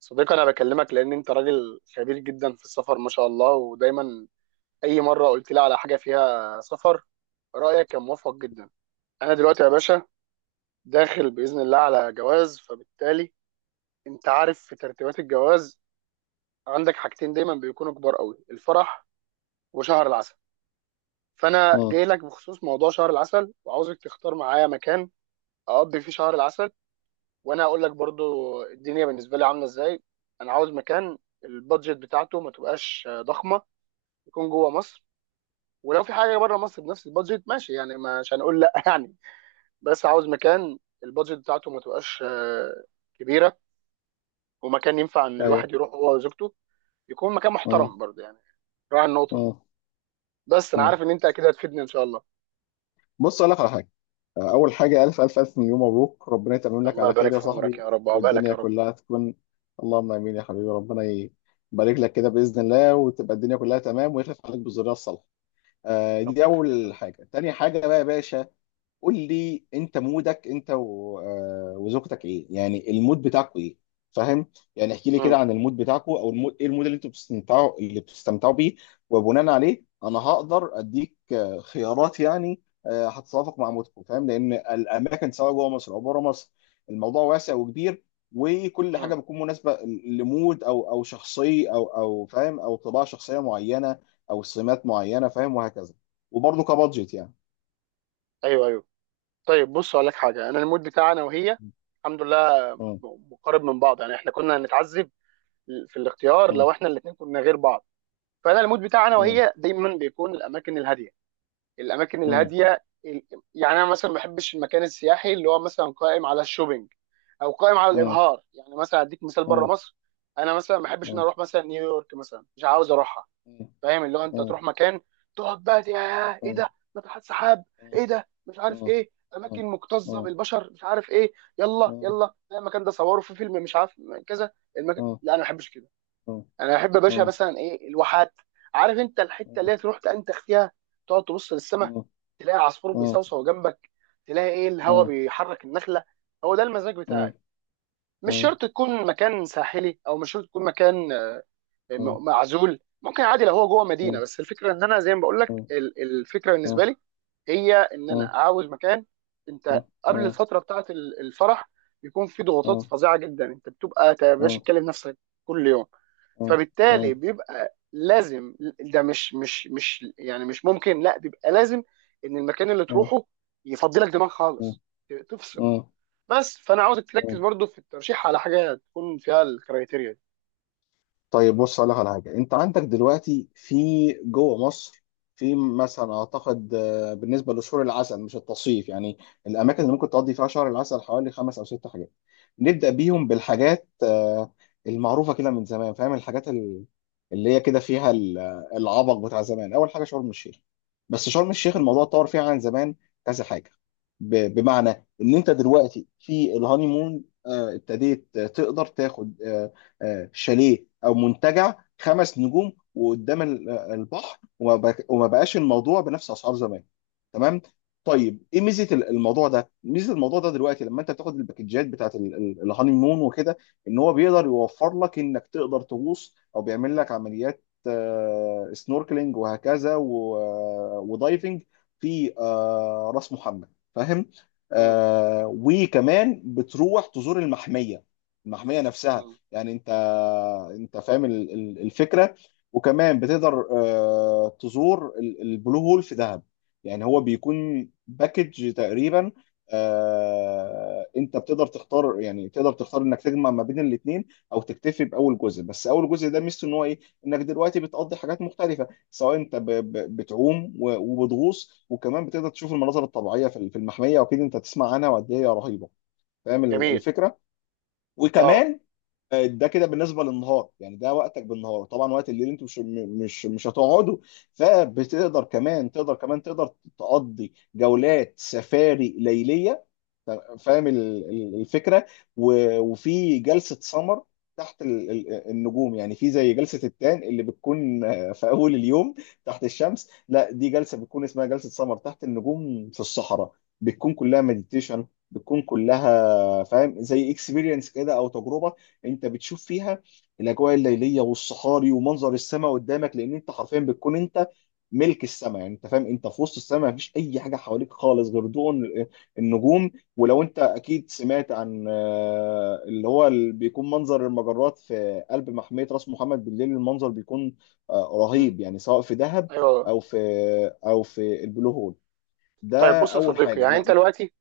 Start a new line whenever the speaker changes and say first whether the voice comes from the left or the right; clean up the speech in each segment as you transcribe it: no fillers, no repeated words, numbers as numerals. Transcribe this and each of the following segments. right: صديقي انا بكلمك لان انت راجل خبير جدا في السفر، ما شاء الله. ودايما اي مره قلت لي على حاجه فيها سفر، رايك كان موفق جدا. انا دلوقتي يا باشا داخل باذن الله على جواز، فبالتالي انت عارف في ترتيبات الجواز عندك حاجتين دايما بيكونوا كبار قوي: الفرح وشهر العسل. فانا
left: اه.
right: جاي لك بخصوص موضوع شهر العسل وعاوزك تختار معايا مكان اقضي فيه شهر العسل. وانا هقول لك برضو الدنيا بالنسبه لي عامله ازاي. انا عاوز مكان البادجت بتاعته ما تبقاش ضخمه، يكون جوه مصر، ولو في حاجه بره مصر بنفس البادجت ماشي يعني، مش هنقول لا يعني. بس عاوز مكان البادجت بتاعته ما تبقاش كبيره، ومكان ينفع ان
left: ايوه.
right: الواحد يروح هو وزوجته، يكون مكان
left: اه.
right: محترم برضه يعني. راعي النقطه دي.
left: اه.
right: بس انا
left: اه.
right: عارف ان انت اكيد هتفيدني ان شاء الله.
left: بص، اقول لك على حاجه. اول حاجه، الف الف الف مليون مبروك، ربنا يتمم لك
right: الله
left: على
right: يبارك
left: خير يا
right: في عمرك يا
left: صاحبي،
right: رب وعقبالك يا
left: والدنيا
right: رب.
left: كلها تكون. اللهم امين يا حبيبي. ربنا يبارك لك كده باذن الله، وتبقى الدنيا كلها تمام، ويخلف عليك بالذريه الصالحه. دي
right: ربنا يخليك يا
left: اول
right: رب.
left: حاجه. تاني حاجه بقى يا باشا، قول لي انت مودك انت وزوجتك ايه، يعني المود بتاعكوا ايه؟ فاهم؟ يعني احكي لي كده
right: مم.
left: عن المود بتاعكوا، او المود ايه، المود اللي انتوا بتستمتعوا اللي بتستمتعوا بيه. وبناء عليه انا هقدر اديك خيارات، يعني هتتوافق مع مودكوا. فاهم؟ لان الاماكن سواء جوه مصر او بره مصر، الموضوع واسع وكبير، وكل حاجه
right: مم.
left: بتكون مناسبه لمود، او شخصيه، او فاهم، او طباع شخصيه معينه، او سمات معينه، فاهم، وهكذا، وبرضه كبادجت يعني.
right: ايوه ايوه. طيب، بص اقول لك حاجه، انا المود بتاعنا وهي الحمد لله
left: م-
right: مقارب من بعض، يعني احنا كنا هنتعذب في الاختيار
left: م-
right: لو احنا الاثنين كنا غير بعض. فانا المود بتاعي انا
left: اه.
right: وهي دايما بيكون الاماكن الهاديه، الاماكن
left: اه.
right: الهاديه يعني انا مثلا ما بحبش المكان السياحي اللي هو مثلا قائم على الشوبينج او قائم على
left: اه.
right: الابهار. يعني مثلا اديك مثال بره
left: اه.
right: مصر: انا مثلا ما بحبش ان أنا
left: اه.
right: اروح مثلا نيويورك، مثلا مش عاوز اروحها.
left: اه.
right: فاهم؟ اللي هو انت
left: اه.
right: تروح مكان تقعد بقى يا ايه
left: اه.
right: ده، ناطحات سحاب، ايه
left: اه.
right: ده مش عارف
left: اه.
right: ايه،
left: اه.
right: اماكن مكتظه
left: اه.
right: بالبشر، مش عارف ايه، يلا يلا لا، المكان ده صوروا في فيلم مش عارف كذا. المكان،
left: اه.
right: لا انا ما بحبش كده.
left: اه.
right: انا احب يا باشا
left: اه.
right: مثلا ايه، الواحات. عارف انت الحته اللي هي تروح تنتخ فيها، تقعد تبص
left: اه.
right: للسماء، تلاقي عصفور
left: اه. اه.
right: بيصوصو جنبك، تلاقي ايه الهواء بيحرك النخله. هو ده المزاج بتاعي. مش
left: اه.
right: شرط تكون مكان ساحلي او مش شرط تكون مكان
left: اه. اه.
right: معزول، ممكن عادي لو هو جوه مدينه،
left: اه.
right: بس الفكره ان انا زي ما بقول لك الفكره
left: اه.
right: بالنسبه
left: اه.
right: لي هي ان
left: اه.
right: انا
left: اه.
right: عاوز مكان. انت
left: اه.
right: قبل الفتره بتاعه الفرح يكون في ضغوطات
left: اه.
right: فظيعه جدا، انت بتبقى يا باشا
left: اه.
right: تكلم نفسك كل يوم.
left: اه. اه.
right: فبالتالي
left: اه.
right: بيبقى لازم، ده مش يعني مش ممكن، لا بيبقى لازم ان المكان اللي
left: اه.
right: تروحه يفضلك دماغ خالص، تفصل. بس فانا عاوزك تركز
left: اه.
right: برضو في الترشيح على حاجه تكون فيها الكرايتيريا دي.
left: طيب، بص اقول لك على حاجه. انت عندك دلوقتي في جوه مصر، في مثلا اعتقد، بالنسبه لشهور العسل مش التصيف يعني، الاماكن اللي ممكن تقضي فيها شهر العسل حوالي 5 أو 6 حاجات. نبدا بيهم
right: م-
left: بالحاجات المعروفه كده من زمان، فاهم، الحاجات اللي هي كده فيها العبق بتاع زمان. اول حاجه، شرم الشيخ. بس شرم الشيخ
right: م-
left: الموضوع اتطور فيها عن زمان كذا حاجه، بمعنى ان انت دلوقتي في الهانيمون ابتديت تقدر تاخد شاليه او منتجع 5 نجوم، وقدام البحر، وما بقاش الموضوع بنفس اسعار زمان. تمام؟ طيب، ايه ميزه الموضوع ده، ميزه الموضوع ده دلوقتي، لما انت بتاخد الباكجات بتاعت الهاني مون وكده، ان هو بيقدر يوفر لك انك تقدر تغوص، او بيعمل لك عمليات سنوركلينج وهكذا، ودايفنج في راس محمد. فاهم؟
right: م-
left: وكمان بتروح تزور المحميه، المحميه نفسها،
right: م.
left: يعني انت فاهم الفكره. وكمان بتقدر تزور البلو هول في دهب. يعني هو بيكون باكج تقريبا، انت بتقدر تختار، يعني تقدر تختار انك تجمع ما بين الاثنين، او تكتفي باول جزء. بس اول جزء ده ميزته ان هو ايه؟ انك دلوقتي بتقضي حاجات مختلفه، سواء انت بتعوم وبتغوص، وكمان بتقدر تشوف المناظر الطبيعيه في المحميه، واكيد انت تسمع عنها وقد ايه هي رهيبه. فاهم
right: جميل.
left: الفكره؟
right: اه.
left: وكمان، ده كده بالنسبه للنهار يعني، ده وقتك بالنهار. طبعا وقت الليل انتوا مش هتقعدوا، فبتقدر كمان، تقدر تقضي جولات سفاري ليليه. فاهم الفكره؟ وفي جلسه سمر تحت النجوم. يعني في زي جلسه التان اللي بتكون في اول اليوم تحت الشمس، لا، دي جلسه بتكون اسمها جلسه سمر تحت النجوم في الصحراء. بتكون كلها مديتيشن، بتكون كلها فاهم زي اكسبيرينس كده او تجربه. انت بتشوف فيها الاجواء الليليه والصحاري ومنظر السماء قدامك، لان انت حرفيا بتكون انت ملك السماء، يعني انت فاهم، انت في وسط السماء، مفيش اي حاجه حواليك خالص غير ضوء النجوم. ولو انت اكيد سمعت عن اللي بيكون منظر المجرات في قلب محمية راس محمد بالليل، المنظر بيكون
right: م.
left: رهيب يعني، سواء في دهب،
right: ايوه.
left: او في او في البلو هول.
right: طيب
left: ده
right: بص يا
left: اول
right: صديقي،
left: حاجة
right: يعني
left: انا.
right: انت دلوقتي،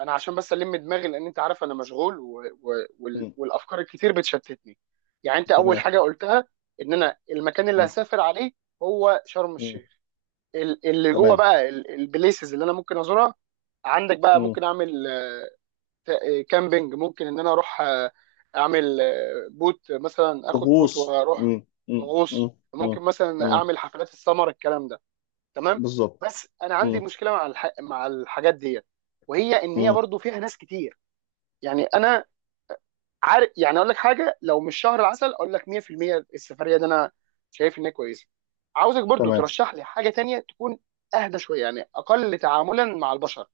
right: انا عشان بس الم دماغي لان انت عارف انا مشغول،
left: مم.
right: والافكار الكتير بتشتتني. يعني انت اول
left: تمام.
right: حاجه قلتها ان انا المكان اللي
left: مم.
right: هسافر عليه هو شرم
left: مم.
right: الشيخ، اللي جوه
left: تمام.
right: بقى البليسز اللي انا ممكن ازورها عندك بقى.
left: مم.
right: ممكن اعمل كامبينج، ممكن ان انا اروح اعمل بوت، مثلا اخد بوت
left: طقوس.
right: واروح
left: مم. مم.
right: غوص،
left: مم. مم.
right: ممكن مثلا
left: مم.
right: اعمل حفلات السمر، الكلام ده. تمام.
left: بالظبط.
right: بس انا عندي
left: مم.
right: مشكله مع مع الحاجات ديت، وهي ان هي
left: مم.
right: برضو فيها ناس كتير. يعني انا عارف، يعني اقول لك حاجه، لو مش شهر العسل اقول لك 100% السفريه دي انا شايف انها كويسه. عاوزك برضو
left: تمام.
right: ترشح لي حاجه تانية تكون اهدى شويه، يعني اقل تعاملا مع البشر.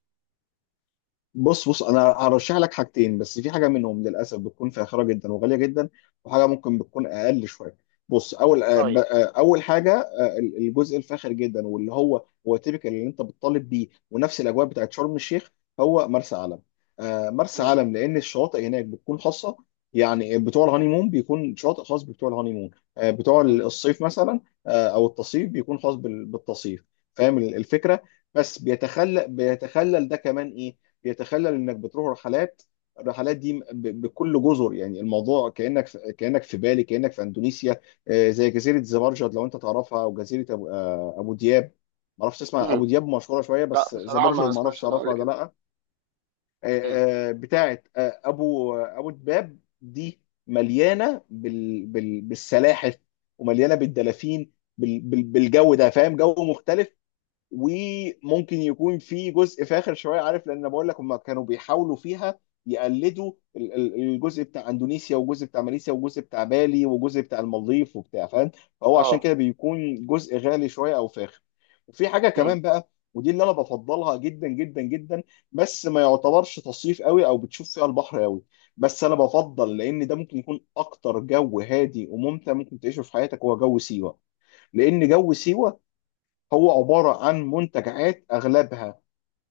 left: بص، انا هرشح لك حاجتين، بس في حاجه منهم للاسف بتكون فاخره جدا وغاليه جدا، وحاجه ممكن بتكون اقل شويه. بص،
right: طيب.
left: اول حاجه، الجزء الفاخر جدا، واللي هو تيبيكال اللي انت بتطالب بيه، ونفس الاجواء بتاعت شرم الشيخ، هو مرسى علم. مرسى
right: مم.
left: علم، لان الشواطئ هناك بتكون خاصه، يعني بتوع الهانيمون بيكون شاطئ خاص بتوع الهانيمون، بتوع
right: مم.
left: الصيف مثلا، او التصيف بيكون خاص بالتصيف. فاهم الفكره؟ بس بيتخلل ده كمان ايه، يتخلل انك بتروح رحلات، الرحلات دي بكل جزر، يعني الموضوع كانك في، بالي، كانك في اندونيسيا. زي جزيره زبرجد لو انت تعرفها، او جزيره ابو, آه، أبو دياب، ما اعرفش تسمع
right: مم.
left: ابو دياب، مشهوره شويه،
right: لا
left: بس
right: بصراحه
left: زبرجد
right: ما
left: ما اعرفش
right: سمعتش، انا
left: تعرفها
right: اقول
left: ولا
right: كده.
left: لا.
right: مم.
left: آه، بتاعه ابو دباب دي، مليانه بالسلاحف ومليانه بالدلافين، بالجو ده، فاهم، جو مختلف. وممكن يكون في جزء فاخر شويه، عارف، لان أنا بقول لك هم كانوا بيحاولوا فيها يقلدوا الجزء بتاع اندونيسيا، والجزء بتاع ماليزيا، والجزء بتاع بالي، والجزء بتاع المالديف، وبتاع، فاهم، فهو عشان
right: اه.
left: كده بيكون جزء غالي شويه او فاخر. وفي حاجه
right: مم.
left: كمان بقى، ودي اللي انا بفضلها جدا جدا جدا، بس ما يعتبرش تصيف قوي او بتشوف فيها البحر قوي، بس انا بفضل، لان ده ممكن يكون اكتر جو هادي وممتع ممكن تعيشه في حياتك، هو جو سيوه. لان جو سيوه هو عبارة عن منتجعات أغلبها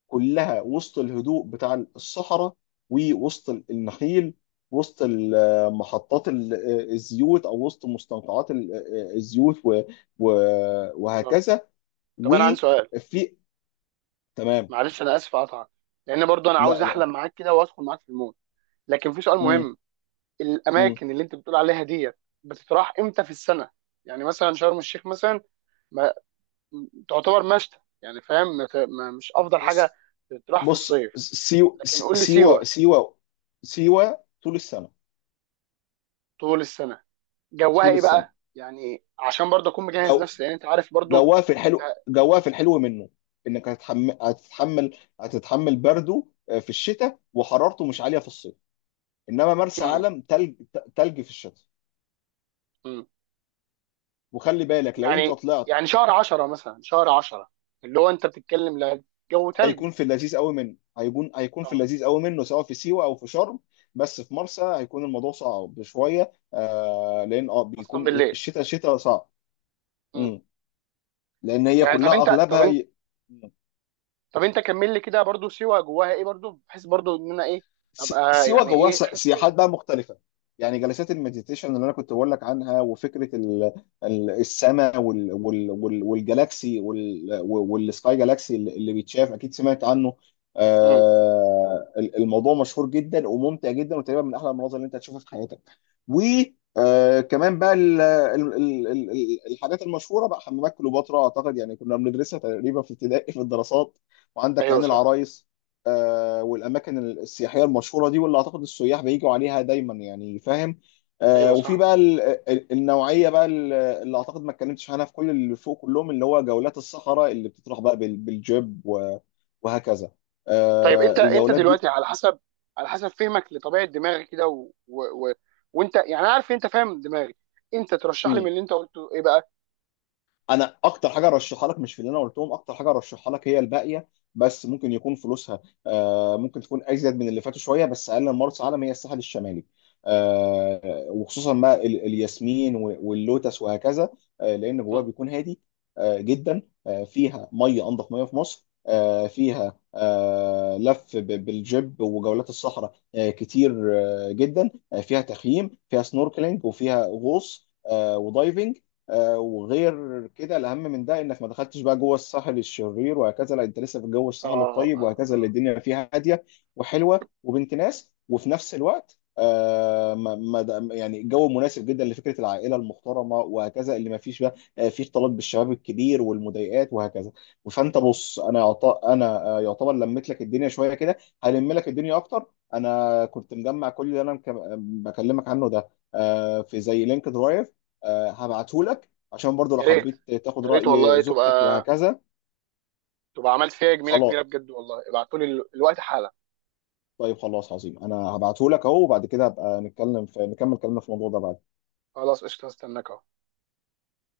left: كلها وسط الهدوء بتاع الصحراء، ووسط النخيل، وسط محطات الزيوت، أو وسط مستنقعات الزيوت،
right: طب
left: وهكذا.
right: طب انا عندي سؤال،
left: وفي. تمام.
right: معلش انا اسف اقطعك، لان برضو انا
left: لا،
right: عاوز
left: لا.
right: احلم معاك كده وادخل معاك في المود، لكن في سؤال
left: مم.
right: مهم.
left: مم.
right: الاماكن اللي انت بتقول عليها ديت بتتراح امتى في السنه؟ يعني مثلا شرم الشيخ مثلا تعتبر مشتى يعني، فاهم؟ ما ت- ما- مش افضل حاجه
left: بص
right: تروح في
left: بص،
right: الصيف. لكن قول لي سيوه،
left: سيوة. سيوة طول السنة.
right: طول السنه جوها
left: طول
right: ايه
left: السنة.
right: بقى؟ يعني عشان برضه اكون مجهز
left: جو
right: نفسي، لان انت عارف برضه انت.
left: جواه في الحلو منه، انك هتتحمل برده، في الشتاء، وحرارته مش عاليه في الصيف. انما مرسى
right: مم.
left: علم تلج، تلج في الشتاء.
right: مم.
left: وخلي بالك، لو انت
right: يعني
left: طلعت
right: يعني شهر 10 مثلا، شهر 10 اللي هو انت بتتكلم، لا جو تلج؟
left: هيكون في اللذيذ قوي منه، هيكون في
right: اه.
left: اللذيذ قوي منه، سواء في سيوه او في شرم، بس في مرسى هيكون الموضوع صعب شويه، لان،
right: خاصه
left: بيكون
right: بالليل.
left: الشتاء شتاء صعب.
right: مم.
left: مم. لان هي
right: يعني
left: كلها اغلبها
right: طب انت كمل لي كده برضه، سيوه جواها ايه برضه، بحيث برضه ان انا ايه ابقى
left: سيوة
right: يعني
left: جواها
right: ايه خدت.
left: سياحات بقى مختلفة. يعني جلسات المديتيشن اللي انا كنت بقول لك عنها، وفكرة السماء، والجالاكسي، والسكاي جالاكسي اللي بيتشاف، اكيد سمعت عنه.
right: مم.
left: الموضوع مشهور جدا وممتع جدا، وتقريبا من احلى المناظر اللي انت هتشوفها في حياتك. وكمان بقى الحاجات المشهورة بقى، حمامات كليوباترا، اعتقد يعني كنا بندرسها تقريبا في ابتدائي في الدراسات، وعندك
right: ايوه
left: عين
right: صح.
left: العرايس، والاماكن السياحيه المشهوره دي، واللي اعتقد السياح بيجوا عليها دايما يعني، فاهم،
right: ايوه
left: وفي
right: صح.
left: بقى النوعيه بقى، اللي اعتقد ما اتكلمتش عنها في كل اللي فوق كلهم، اللي هو جولات الصحراء اللي بتطرح بقى بالجيب وهكذا،
right: طيب انت
left: الجولات
right: دلوقتي على حسب، على حسب فهمك لطبيعه دماغي كده، وانت يعني انا عارف ان انت فاهم دماغي، انت ترشح
left: دي.
right: لي من اللي انت قلته ايه بقى؟
left: انا اكتر حاجه ارشحها لك مش في اللي انا قلتهم، اكتر حاجه ارشحها لك هي الباقيه، بس ممكن يكون فلوسها ممكن تكون ازيد من اللي فاتوا شويه، بس اقل من مرسى علم، هي الساحل الشمالي. وخصوصا بقى الياسمين واللوتس وهكذا. لان جواها
right: مم.
left: بيكون هادي جدا، فيها ميه انضف ميه في مصر، فيها لف بالجيب وجولات الصحراء كتير جدا، فيها تخييم، فيها سنوركلينج، وفيها غوص ودايفنج. وغير كده، الاهم من ده انك ما دخلتش بقى جوه الساحل الشرير وهكذا، لا، انت لسه في جو الساحل
right: اه
left: الطيب
right: اه
left: وهكذا، اللي
right: اه.
left: الدنيا فيها هاديه وحلوه وبنت ناس، وفي نفس الوقت آه ما ما د- يعني جو مناسب جدا لفكره العائله المحترمه وهكذا، اللي ما فيش بقى فيه اختلاط بالشباب الكبير والمضايقات وهكذا. فانت بص، انا يعتبر لميت لك الدنيا شويه كده، هلم لك الدنيا اكتر. انا كنت مجمع كل اللي انا بكلمك عنه ده في زي لينك درايف، هبعته
right: مم.
left: لك، عشان برضو لو
right: يا ريت،
left: حبيت تاخد
right: يا ريت والله،
left: رأي زوجتك
right: تبقى
left: وهكذا.
right: عملت فيها جميله كبيره
left: خلاص.
right: بجد والله. ابعتولي الوقت حالا.
left: طيب، خلاص، عظيم، انا هبعته لك اهو، وبعد كده هبقى نتكلم نكمل كلامنا في الموضوع ده بعد.
right: خلاص قشطه، هستناك اهو.